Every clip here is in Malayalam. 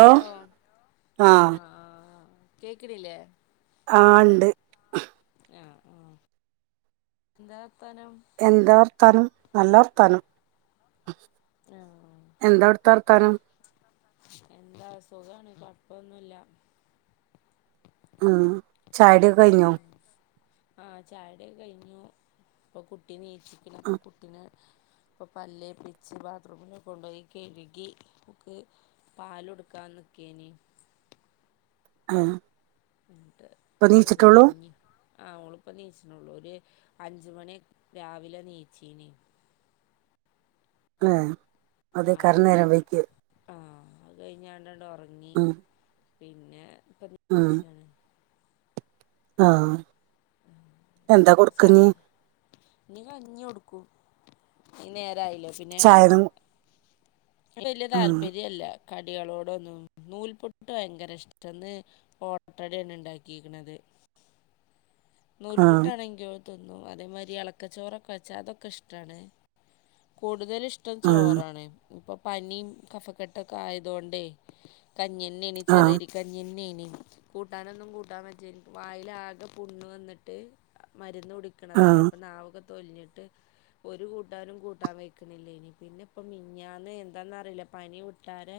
ഹലോ ആ ആഹ കേക്കണില്ലേ ആണ്ട് ആ ആ എന്താ വർത്താനം എന്താ വർത്താനം നല്ല വർത്താനം ആ എന്താവടത്തെ നം എന്താ സുഖമാണ് കുഴപ്പൊന്നുമല്ല ഉം ചായ കുടിയക്കെ കഴിഞ്ഞോ ആഹ ചായ കുടിയൊക്കെ കഴിഞ്ഞു ഇപ്പൊ കുട്ടി നീച്ചിക്കണ് പ്പൊ ഉം, കുട്ടീ ഇപ്പൾ പല്ല് തേപിച്ച് ബാത്റൂമിൽ കൊണ്ടുപോയി കഴുകി ഒക്ക് പാല കൊടുക്കാന്ന് നി ആഹ ത ഓക്ക് കഞ്ഞി ആ ഒളിപ്പം നീച്ചിണള്ളൂ ഒരു അഞ്ച മണി രാവിലെ നീച്ചീന ആ അത ആ കറേ അത് നേരംവയ്കി ആ അത് കഴിഞ്ഞ [inaudible] ആഹ പിന്നെ [inaudible] ആഹ എന്താ കൊടുക്ക്ന്നേ നനികഞ്ഞി കൊടുക്കും ഇ നേരായില്ലോ പിന്നെ ചായ ഒന്നും വല്യ ഉം, താല്പര്യല്ല കടികളോട ഒന്നും നൂൽപുട്ടാ ഭയങ്കര ഇഷ്ടന്ന് ഓട്ടടാണ് ഉണ്ടാക്കിയിരിക്കണുന്നത് ഉം, നൂൽപുട്ടാണെങ്കി അതേരി ഇളക്കച്ചോറൊക്കെ വെച്ച അതൊക്കെ ഇഷ്ട്ടാണ് കൂടുതല് ഇഷ്ടം ഉം, ചോറാണ് ഇപ്പൊ പനിയും കഫക്കെട്ടൊക്കെ ആയതുകൊണ്ടേ കഞ്ഞിന്നയാണ് ആ ചെറിയരി കഞ്ഞിൻെണ കൂട്ടാനൊന്നും കൂട്ടാൻ വച്ചാ വായിലാകെ ഇ വന്നിട്ട് മരുന്ന് ആ കുടിക്കണതല്ലേ അപ്പൊ നാവൊക്കെ തൊലിഞ്ഞിട്ട് ഒരു കൂട്ടാനും കൂട്ടാൻ കെക്കണില്ലേ ഇനി പിന്നെ ഇപ്പ മിഞ്ഞന്ന് എന്താന്ന അറിയില്ല പനി വിട്ടാര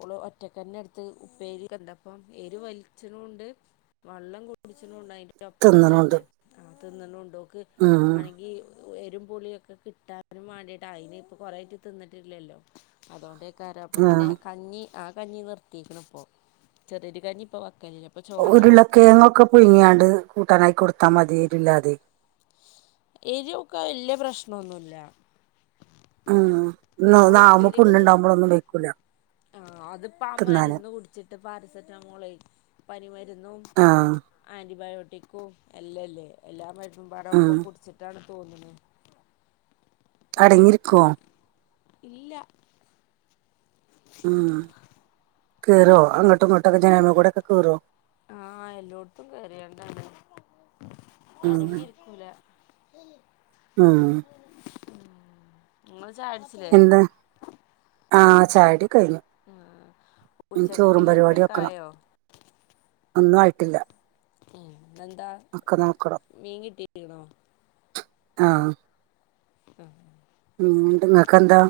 ഓള ഒറ്റക്കന്നെ എടുത്ത് ഉപ്പേരി കണ്ടപ്പം എരി വലിച്ചണൊണ്ട് വെള്ളം കുടിച്ചണണ്ട അയി ഒപ്പം തിന്നണുണ്ട് തന്നെ ആ തിന്നണം ഉണ്ടോക്ക് ഉം, ആണെങ്കി- എരുംപുളിയൊക്കെ കിട്ടാനും വേണ്ടിട്ട് അതിന് ഇപ്പ കൊറേ ആട്ട് തിന്നിട്ടില്ലല്ലോ അതുകൊണ്ട അപ്പ ആ പിന്നെ കഞ്ഞി ആ കഞ്ഞി നിർത്തിക്കണ ഇപ്പോ ചെറിയരി കഞ്ഞി ഇപ്പൊ വക്കലില്ല ഇപ്പൊ ചോറാ കൊടുക്കല് ഉരുളക്കേങ്ങൊക്കെ പുഴുങ്ങിയാണ്ട് കൂട്ടാനായി കൊടുത്താ മതിരില്ലാതെ എരി ഒക്കെ വല്യ പ്രശ്നൊന്നുമല്ല ഉംഇതകുമ്പോ വായ് പുണ്ണുണ്ടാവുമ്പോളൊന്നും വെക്കൂല ആഹ അതിപ്പ ആ തിന്നാന് മരുന്ന് കുടിച്ചിട്ട് പാരസെറ്റാമോൾ പനിമരുന്നും ആ ആന്റി ബയോട് ട്ടിക്കോ അല്ലല്ലേ എല്ലാം മരുന്നും വറെ ഉം ഒപ്പം കുടിച്ചിട്ടാണ് തോന്നുന്നത് അടങ്ങി ഇരിക്കുവോ ഇല്ല ഉം കേറോ അങ്ങോട്ടും ഇങ്ങോട്ടൊക്കെ ജനാല കൂടക്കെ കേറോ ആഹ എല്ലോട്ടും കയറിയേണ്ടാണ് ഉം അടങ്ങിയിരിക്കൂല ഉം ഉം ഉ നിങ്ങ ചായകുടിച്ചില്ലേ ചായ കുടി കഴിഞ്ഞു ഇനി ചോറും പരിപാടി ഉച്ചക്കക്കില്ലതൊക്കെ വെക്കണം ആയോ ഒന്നും ആയിട്ടില്ല ഉ എന്താ ഒക്കെ മീൻ കിട്ടിരിക്കണോ ആഹ ആഹ ഉന്തങ്ങക്കെന്താ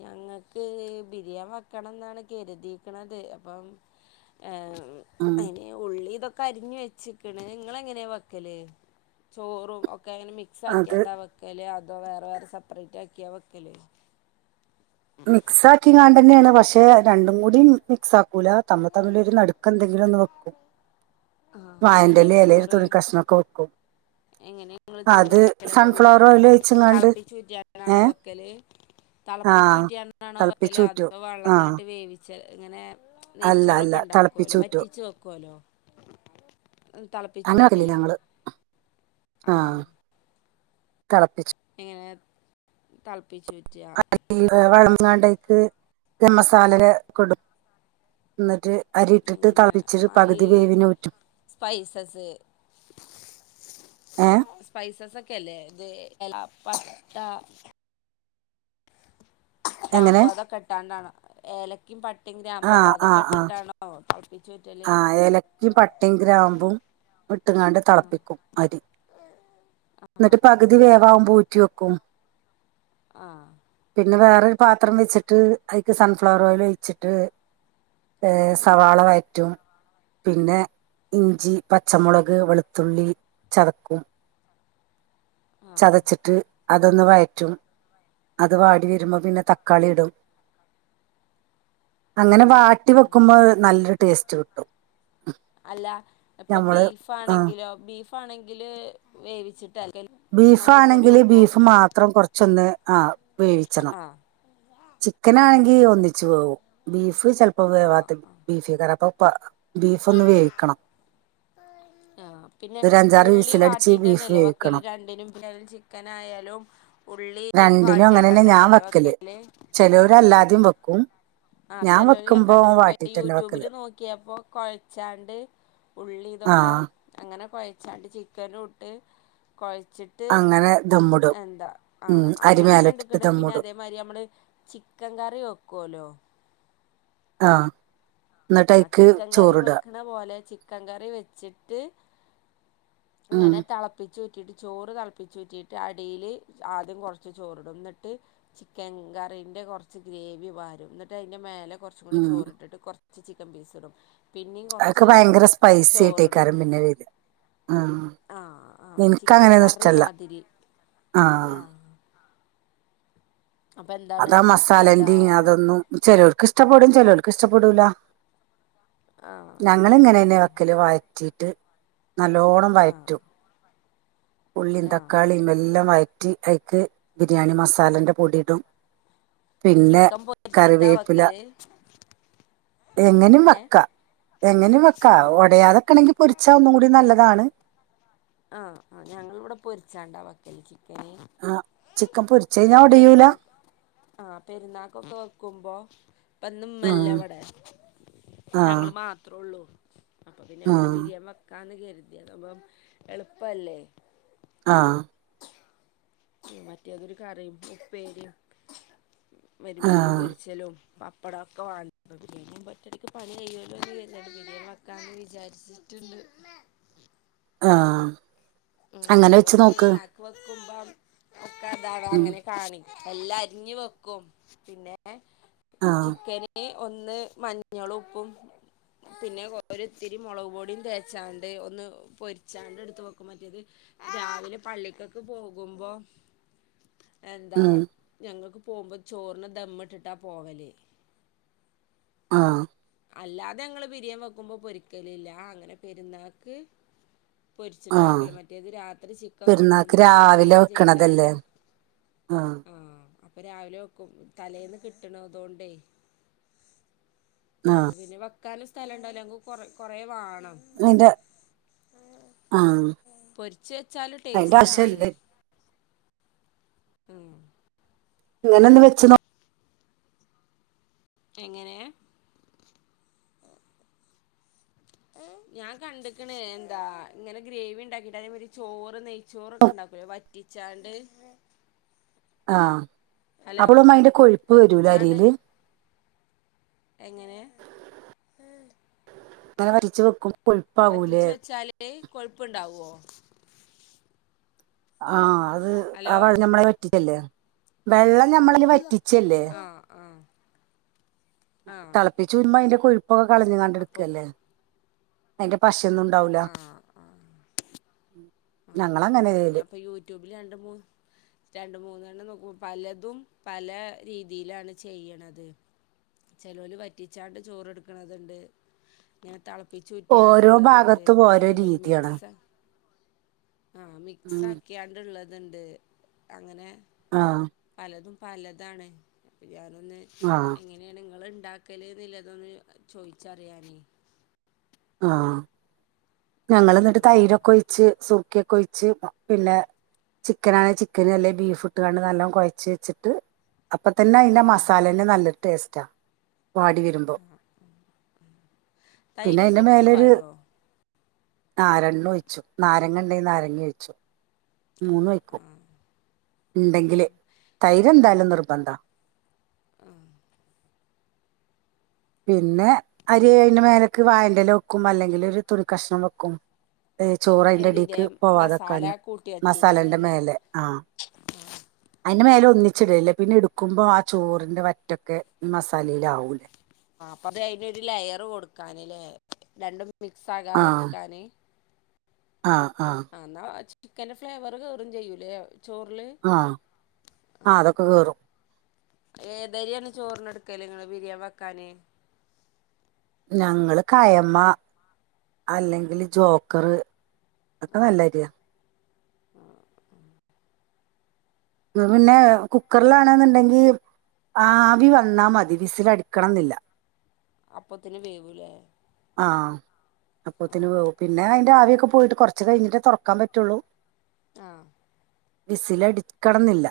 ഞങ്ങക്ക് ബിരിയാണി വെക്കണം എന്നാണ് കരുതിക്കണത് അപ്പം ഉം അെ ഉള്ളി ഇതൊക്കെ കരിഞ്ഞ വെച്ചിക്കണ് നിങ്ങള എങ്ങനെയാ വെക്കല് ചോറും ക്ക അന് മിക്സ് അത് ആക്കിയാണ്ടാ വയ്ക്കല് അതോ വേറെ വേറെ സെപ്പറേറ്റ് ആക്കിയാ വയ്ക്കല് മിക്സ് ആക്കിങ്ങാണ്ട തന്നെയാണ് പക്ഷെ രണ്ടും കൂടി മിക്സ് ആക്കും ല തമ്മ തമ്മിൽഒരു നടുക്ക എന്തെങ്കിലുംന്ന് വെക്കും ആഹ് വാഴേന്റെ എങ്ങനെയാ ഇല അല്ലെ ഒരു ചോറ് തുണി കഷ്ണംമൊക്കെ വെക്കും എങ്ങനെ നിങ്ങള് ചോറ് അത് വയ്ക്കല അപ്പൊ സൺഫ്ലവർ ബിരിയാണി ഓയിൽ ഒഴിച്ച്ങ്ങാണ്ട് തിളപ്പിച്ചു ഊറ്റിയണോ ഏഹ് വയ്ക്കല് ആഹ് തിളപ്പിച്ചുറ്റിയാണോ വക്കല് തിളപ്പിച്ചൂറ്റും അത ആഹ് വെള്ളത്തിലിട്ട് വേവിച്ച എങ്ങനെ അല്ല അല്ല നെയ്ച്ചോറൊക്കെ ഉണ്ടാക്കുവല്ലോ തിളപ്പിച്ചൂറ്റും വറ്റിച്ചു വെക്കുവല്ലോ തിളപ്പിച്ചുറ്റിയെ ആഹ തിളപ്പിച്ച തല്പര്യ അ വളം അങ്ങാണ്ടേക്ക് മസാല കൊടു എന്നിട്ട് അരിയിട്ടിട്ട് അങ്ങനെ തളിച്ചിട്ട ഈ പകുതി വേവിനെ ഊറ്റു സ്പൈസസ് ഒക്കെ അല്ലേ ഇത് എലപ്പട്ട എങ്ങനെ ഗ്വാമ്പോ അതൊക്കെ ഇട്ടാണ്ടാണോ ഏലക്കും പട്ടയും ഗ്വാമ്പോവാ അതൊക്കെ ഇട്ടിട്ടാണോ തിളപ്പിച്ചൂറ്റല് ആ ഏലക്കും പട്ടയും ഗ്രാമ്പും ഇട്ട്ങ്ങാണ്ട് ആ തിളപ്പിക്കും അരി ആ എന്നിട്ട് ആ പകുതി വേവാകുമ്പം ഊ ക്യോക്കും ആ പിന്നെ വേറെ പാത്രം വെച്ചിട്ട് അ സൺഫ്ലവർ ഓയിൽ ഒഴ്ച്ചിട്ട് ആ സവാള വഴ പിന്നെ ഇഞ്ചി പച്ച മുള ക് വളുത്തുള്ളി ചതക്കും ആ ചതച്ചിട്ട് അതൊന്ന് വഴറ്റും അത് വാടി വരുമ്പോ പിന്നെ തക്കാളി ഇടും അങ്ങനെ വാട്ടി വെക്കുമ്പോ നല്ലൊരു ടേസ്റ്റ് കിട്ടും അല്ല ഇപ്പൊ ഞമ്മള് ആ ബീഫ്ണെങ്കിലോ ബീഫ് ആണെങ്കില് വേവിച്ചിട്ടല്ല ബീഫാണെങ്കില് ബീഫ് മാത്രം കുറച്ചൊന്ന് ആ വേവിച്ചണം ആ ചിക്കൻ ആ ആണെങ്കി ഒന്നിച്ചു വേകും ബീഫ് ചിലപ്പോ ആ വേവാത്ത ആ ബീഫ് യ്കാരപ്പം ബീഫ ഒന്ന് വേവിക്കണം ആ പിന്നെ ഒരു അഞ്ചാറ് ഉള്ളി വിസിലടിച്ച് ബീഫ് വാട്ടിട്ടന്നല്ല വക്കല് വേവിക്കണം രണ്ടിനും പിന്നെ ചിക്കൻ ആയാലും ഉള്ളി വാട്ട്യാണ്ടനെല്ല വക്കല് ചിലവർ അല്ലാതും വെക്കും ആഹ ചെലര് ഞാൻ വെക്കുമ്പോ കണ്ട കിണ് ഇപ്പ വാട്ടിട്ടന്നെ വെക്കല് യൂട്യൂബില് നോക്കിയപ്പോ കൊഴച്ചാണ്ട് ഉള്ളി ആ ഇതൊക്കെ അങ്ങനെ കൊഴച്ചാണ്ട് ചിക്കൻ ഇട്ട് കൊഴച്ചിട്ട് അങ്ങനെ ദമ്മിടും എന്താ ഉം ആഹ് അരി അങ്ങനെ കണ്ട മേലിട്ടിട്ട് കിണ് പിന്നെ ദമ്മിടും അതേമാതിരി നമ്മള് ചിക്കൻ കറി വെക്കുവല്ലോ ആഹ ആ ചിക്കൻ കറി വെക്കണ പോലെ ചിക്കൻ കറി വെച്ചിട്ട് ഉം അങ്ങനെ തെളപ്പിച്ചു കിട്ട് ചോറ് തിളപ്പിചൂറ്റിയിട് അടിൽ ആദ്യം കുറച്ച് ചോറിടും ന്നിട്ട് ചിക്കൻ ക ന്റെ കുറച്ച് ഗ്രേവി വാരും എന്നിട്ട് അതിന്റെ മേല കുറച്ചും കൂടി ഉം ചോറിട്ടിട്ട് കുറച്ച് ചിക്കൻ പീസ് ഇടും പിന്നെയും അതൊക്കെ കുറച്ച് ഭയങ്കര സ്പൈസി ആയിട്ടേക്കാരും പിന്നെ വരി ഉ ആഹ ആഹ് ചിക്കൻ കറി മാതിരി ആഹ് ആഹ അതാ എന്താ മസാലേറയും അതൊന്നും ചിലവർക്ക് ഇഷ്ടപ്പെടും ചെിലവർക്ക് ഇഷ്ടപ്പെടൂല ആ ഞങ്ങളിങ്ങനെെ വക്കല് വായിറ്റിട്ട് നല്ലോണ്ണം ആ വഴറ്റും ഉള്ളിയും ആ തക്കാളിയും എല്ലാം വയറ്റും റ്റി അക്ക് ബിരിയാണി മസാലന്റെ പൊടിയിടും പിന്നെ ചിക്കൻ പൊരിച്ചിട്ടാ കറിവേപ്പില വെക്കൽ എങ്ങനെും ഏ വെക്കാ എങ്ങനെ വെക്കാ ആ ഒടയാതെക്കണെങ്കിൽ പൊരിച്ചാ ഒന്നും കൂടി നല്ലതാണ് ആഹ ആ് ഞങ്ങൾ ഇവിടെ പൊരിച്ചാണ്ടാ വക്കലക്ക് ആഹ ചിക്കൻ പൊരിച്ച ഞാ ഒടയൂല ആഹ പെരുന്നാക്കൊക്കെ വെക്കുമ്പോ ഇപ്പന്നുംമ്മല്ല ഉം വടെ ആഹ് ഞങ്ങള്ൾ മാത്രേ ഉള്ളൂ അപ്പൊ പിന്നെ ആഹ് അങ്ങനെ ബിരിയാണി വെക്കാന്ന് കരുതി അതുമ്പം എളുപ്പല്ലേ ആഹ മറ്റേ അതൊരു കറിയും ഉപ്പേരി മരു മീൻ ആഹ് പൊരിച്ചലും പ ഇപ്പടൊക്കെ വ [unintelligible] ഇതിപ്പോ ഒറ്റടക്ക് പണി കഴ്യല്ലോന്ന് വിചാരിച് ബിരിയാൻ വക്കാന്ന് വിചാർച്ചിട്ടൻഡ് ആഹ ഉ ഞങ്ങളോട് പെരുന്നാക്ക് വെക്കുമ്പ ഒക്കെ അതാവാ ഉം അങ്ങനെ കാണിക്കും എല്ലാം അരിഞ്ഞു വെക്കും പിന്നെ ആ ചിക്കന് ഒന്ന് മഞ്ഞളും ഉപ്പും പിന്നെ ഒര് ത്തിരി മുളക് പൊടിയും തേച്ചാണ്ട് ഒന്ന് പൊരിച്ചാണ്ട് എടുത്ത്പ വെ മറ്റിയത് രാവിലെ പള്ളിക്കക്ക് പോകുമ്പോ എന്താ ഉം ഞങ്ങൾക്ക് പോകുമ്പോ ചോറിന ദമ്മിട്ടിട്ടാ പോവലേ ആ അല്ലാതെ ഞങ്ങള്ൾ ബിരിയാണി വെക്കുമ്പോ പൊരിക്കലല്ല അങ്ങനെ പെരുന്നാക്ക് പൊരിച്ചിട്ട് ആ നോക്കല മറ്റേത് രാത്രി ചിക്കൻ പെരുന്നാക്ക് കൊണ്ടന്ന് വന്ന് രാവിലെ ക്ലീൻ വെക്കണതല്ലേ ചെയ്താണ്ട് ആ ആഹ് അപ്പൊ രാവിലെ വെക്കും തലേന്ന് കിട്ടണതൊണ്ടേ ആ അപ്പൊ പിന്നെ വെക്കാനും സ്ഥലഇണ്ടാവൂല അല്ലെങ്കിൽ കൊ കൊറെ വാ [unintelligible] ആ പൊരിച്ച് വെച്ചാല് അതിന്റെ ടേസ്റ്റാണ്. ആവശ്യമില്ലേ മം ഇങ്ങനെ ഒന്ന് വെച്ച നോ എങ്ങനെ [inaudible] ഞാൻ കണ്ട്ക്ക്ണ് എന്താ ഇങ്ങനെ ഗ്രേവി ഇണ്ടാക്കിട്ട് അതേമാതിരി ചോറ് നെയ്ച്ചോർ ഒക്കെ ഉണ്ടാക്കൂലെ വറ്റി ച്ചാണ്ട് ആ അപ്പളും അയിന്റെ കൊഴുപ്പ് വെരൂലേ വറ്റിച്ചാണ്ട് അരിയില് എങ്ങനെ? ബ വരച്ച് വെക്കും. വറ്റിച്ച് കൊഴുപ്പാകൂലേ വെച്ചാല് കൊഴുപ്പ്ണ്ടാവോ? ഹലോ ആഹഅത് നമ്മളെ പ [unintelligible] വെള്ളം ഞമ്മളതില് വറ്റിച്ചല്ലേ? ആഹ് ആഹ് ആഹ് തളപ്പിച്ച് ഊറ്റുമ്പോ അതിന്റെ കൊഴുപ്പൊക്കെ കളഞ്ഞാണ്ട് അപ്പൊ ഇട്ക്കല്ലേ അതിന്റെ പഷ ഇണ്ടാവൂല ആഹ് ആഹ് ആഹ് ഞാൻപ്പോ യൂട്യൂബിൽ രണ്ട് മൂന്ന് രണ്ട മൂന്നെണ്ണം നോ പലതും പല രീതിയിലാണ് ചെയ്യണത്. ചെലോല് വറ്റിച്ചാണ്ട് ചോറ്ട്ക്ക്ണത്ണ്ട് ഇങ്ങനെ തള ഇ ഓരോ ചുറ്റിയാണ്ടുള്ളതുണ്ട് ഭാഗത്തും പിന്നെ ഓരോ അതേമാരി രീതിയാണ് മിക്സ ആ മിക്സ് ഉം ആക്കിയാണ്ടുള്ളതുണ്ട് അങ്ങനെ ആ ത് പലതാണ് അപ്പൊ ഞാനൊന്ന് ആ എങ്ങനെയാണിങ്ങൾ ഇണ്ടാ ഉണ്ടാക്കല് ന്നില്ലതൊന്ന് ചോദിച്ചറിയാനേ ആ ഞങ്ങൾ ന്നട്ട് ആഹ് തൈരൊക്കെ ഒഴിച്ച് സുർക്ക ഒക്കെ ഒഴിച്ച് പിന്നെ ചിക്കനാണെ ചിക്കന് അല്ലെ ബീഫ് ഇട്ട് കാണ്ട് നല്ലോം കൊഴച്ച് വെച്ചിട്ട് അപ്പ തന്നെ അയിന്റെ ആഹ് മസാലെന്നെ നല്ലോരു ടേസ്റ്റാ. വാടി വരുമ്പോ പിന്നെ തൈരും അയിന്റെ സുർക്കിം മേലൊ രു പാരോ നാരണ്ണ ഒഴിച്ചു നാരങ്ങ ഇണ്ടെങ്കിൽ നാരങ്ങി വഴച്ചു. മൂന്നു ആഹ് ഴിക്കും ഉണ്ടെങ്കില് തൈരെന്താലും നിർബന്ധ പിന്നെ അരി അയിന്റെ മേലക്ക് വായറ്റെല വെക്കും അല്ലെങ്കിൽ ഒരു തുണി കഷ്ണം വെക്കും. ഇതിന്റെ ചോറൈന്റെടീക്ക് പോവാതൊക്കാൻ മസാല കൂട്ടി വച്ചീന്റെ മസാലേന്റെ മേലെ ആ [inaudible] അയിന്റെ മേലെ ഒന്നിച്ചിടല്ലേ പിന്നെ ഇ ടുക്കുമ്പോ ആ ചോറിന്റെ വറ്റൊക്കെ മസാലയിആാവൂല്ലേ അപ്പത് അയ്നൊരു. ലയറ് കൊടുക്കാന്ല്ലേ രണ്ടും മിക്സ് ആകാതക്കാന് ആ ആ ചിക്കന്റെന്റെ ഫ്ലേവർ കയറും ചെയ്യൂലേ ചോറില് ആ ആ അതൊക്കെ കേറും. ഏതരിയാണ് ചോറിന് ഇട്ക്കല് നിങ്ങള് ബിരിയാണി വെക്കാന്? ഞങ്ങള് കയമ്മ അല്ലെങ്കില് ജോക്കർ ഒക്കെ നല്ലായിരിയാ [inaudible] [unintelligible] പിന്നെ കുക്കറിലണെന്ന്ണ്ടെങ്കി ആവി വന്നാ മതി വിസിലടിക്കണംന്നില്ല അപ്പത്തിന് വേവൂലേ? ആ ആ അപ്പോത്തിന് പിന്നെ അതിന്റെ ആവിയൊക്കെ പോയിട്ട് കുറച്ച് കഴിഞ്ഞിട്ടേ തുറക്കാൻ പറ്റുള്ളൂ ആഹ് വിസിൽ അടിക്കണംന്നില്ല.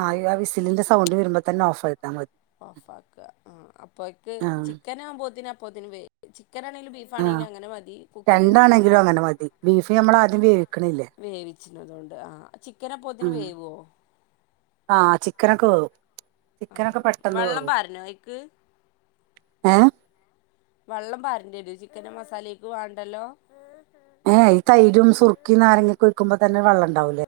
ആ ആ വിസിലിന്റെ സൗണ്ട് വരുമ്പോ തന്നെ ഓഫ് ആയിത്താൻ മതി ഓഫ് ആക്ക. ആ അപ്പോക്ക് ആഹ് ചിക്കനാവുമ്പോ അപ്പോത്തിന് വേ ചിക്കൻ ആണെങ്കിലും ആഹ് ബീഫാണെങ്കിലും അങ്ങനെ മതി കുക്കറിൽ രണ്ടാണെങ്കിലും വെക്കുമ്പോൾ അങ്ങനെ മതി. ബീഫ് നമ്മള ആദ്യം വേവിക്കണില്ലേ ച്ച്ണതോണ്ട് ആ ചിക്കനപ്പൊത്തിന് ഉം വേവോ ആഹ് ചിക്കനക്ക വേവു ആ ചിക്കനൊക്കെ പെട്ടെന്ന് വെള്ളം വേവും പാരണോ അതിക്ക് ഏ വെള്ളം പാരണ്ട്യേരൊ ചിക്കൻ്റെ മസാലേക്ക് വേണ്ടല്ലോ ഏ എ. ഈ തൈരും സുർക്കിം നാരങ്ങി ഒക്കെ ഒഴിക്കുമ്പോ തന്നെ വെള്ളംണ്ടാവുലേ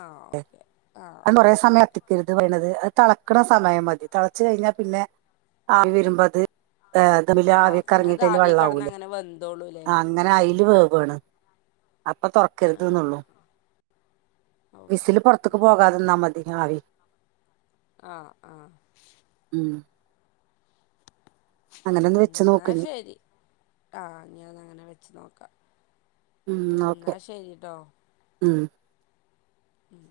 ആ ഓക്കെ ആ അത് കൊറേ സമയം കത്തിക്കരുത് [unintelligible] അത് തെളക്കണ സമയം മതി തെളച്ചു കഴിഞ്ഞാ പിന്നെ ആവി വരുമ്പോ അത് ഏ ധമ്മില് ആ പിന്നെ അത് ആവിയൊക്കെറങ്ങീട്ടയ്ല് ആവി കടന്ന് വെള്ളമാകൂലേ. അങ്ങനെ വെന്തോളൂല്ലേ അങ്ങനെ അയില് വേ വ്ണത്. അപ്പം തുറക്കരുത് ആ ന്നൊള്ളൂ ഓക്കെ വിസില് പൊറത്ത്ക്ക് പോകാതന്നാ മതി ആവി ആ ആ ഉം അങ്ങനെ ഉം ഒന്ന് വെച്ച് ന്നാ നോക്ക് ഇനി ശരി ആഹ് ഇഞാൻ അങ്ങനെ വെച്ച് നോക്കാം ഉം ന്നാ ശരിട്ടോ ഉം ഉം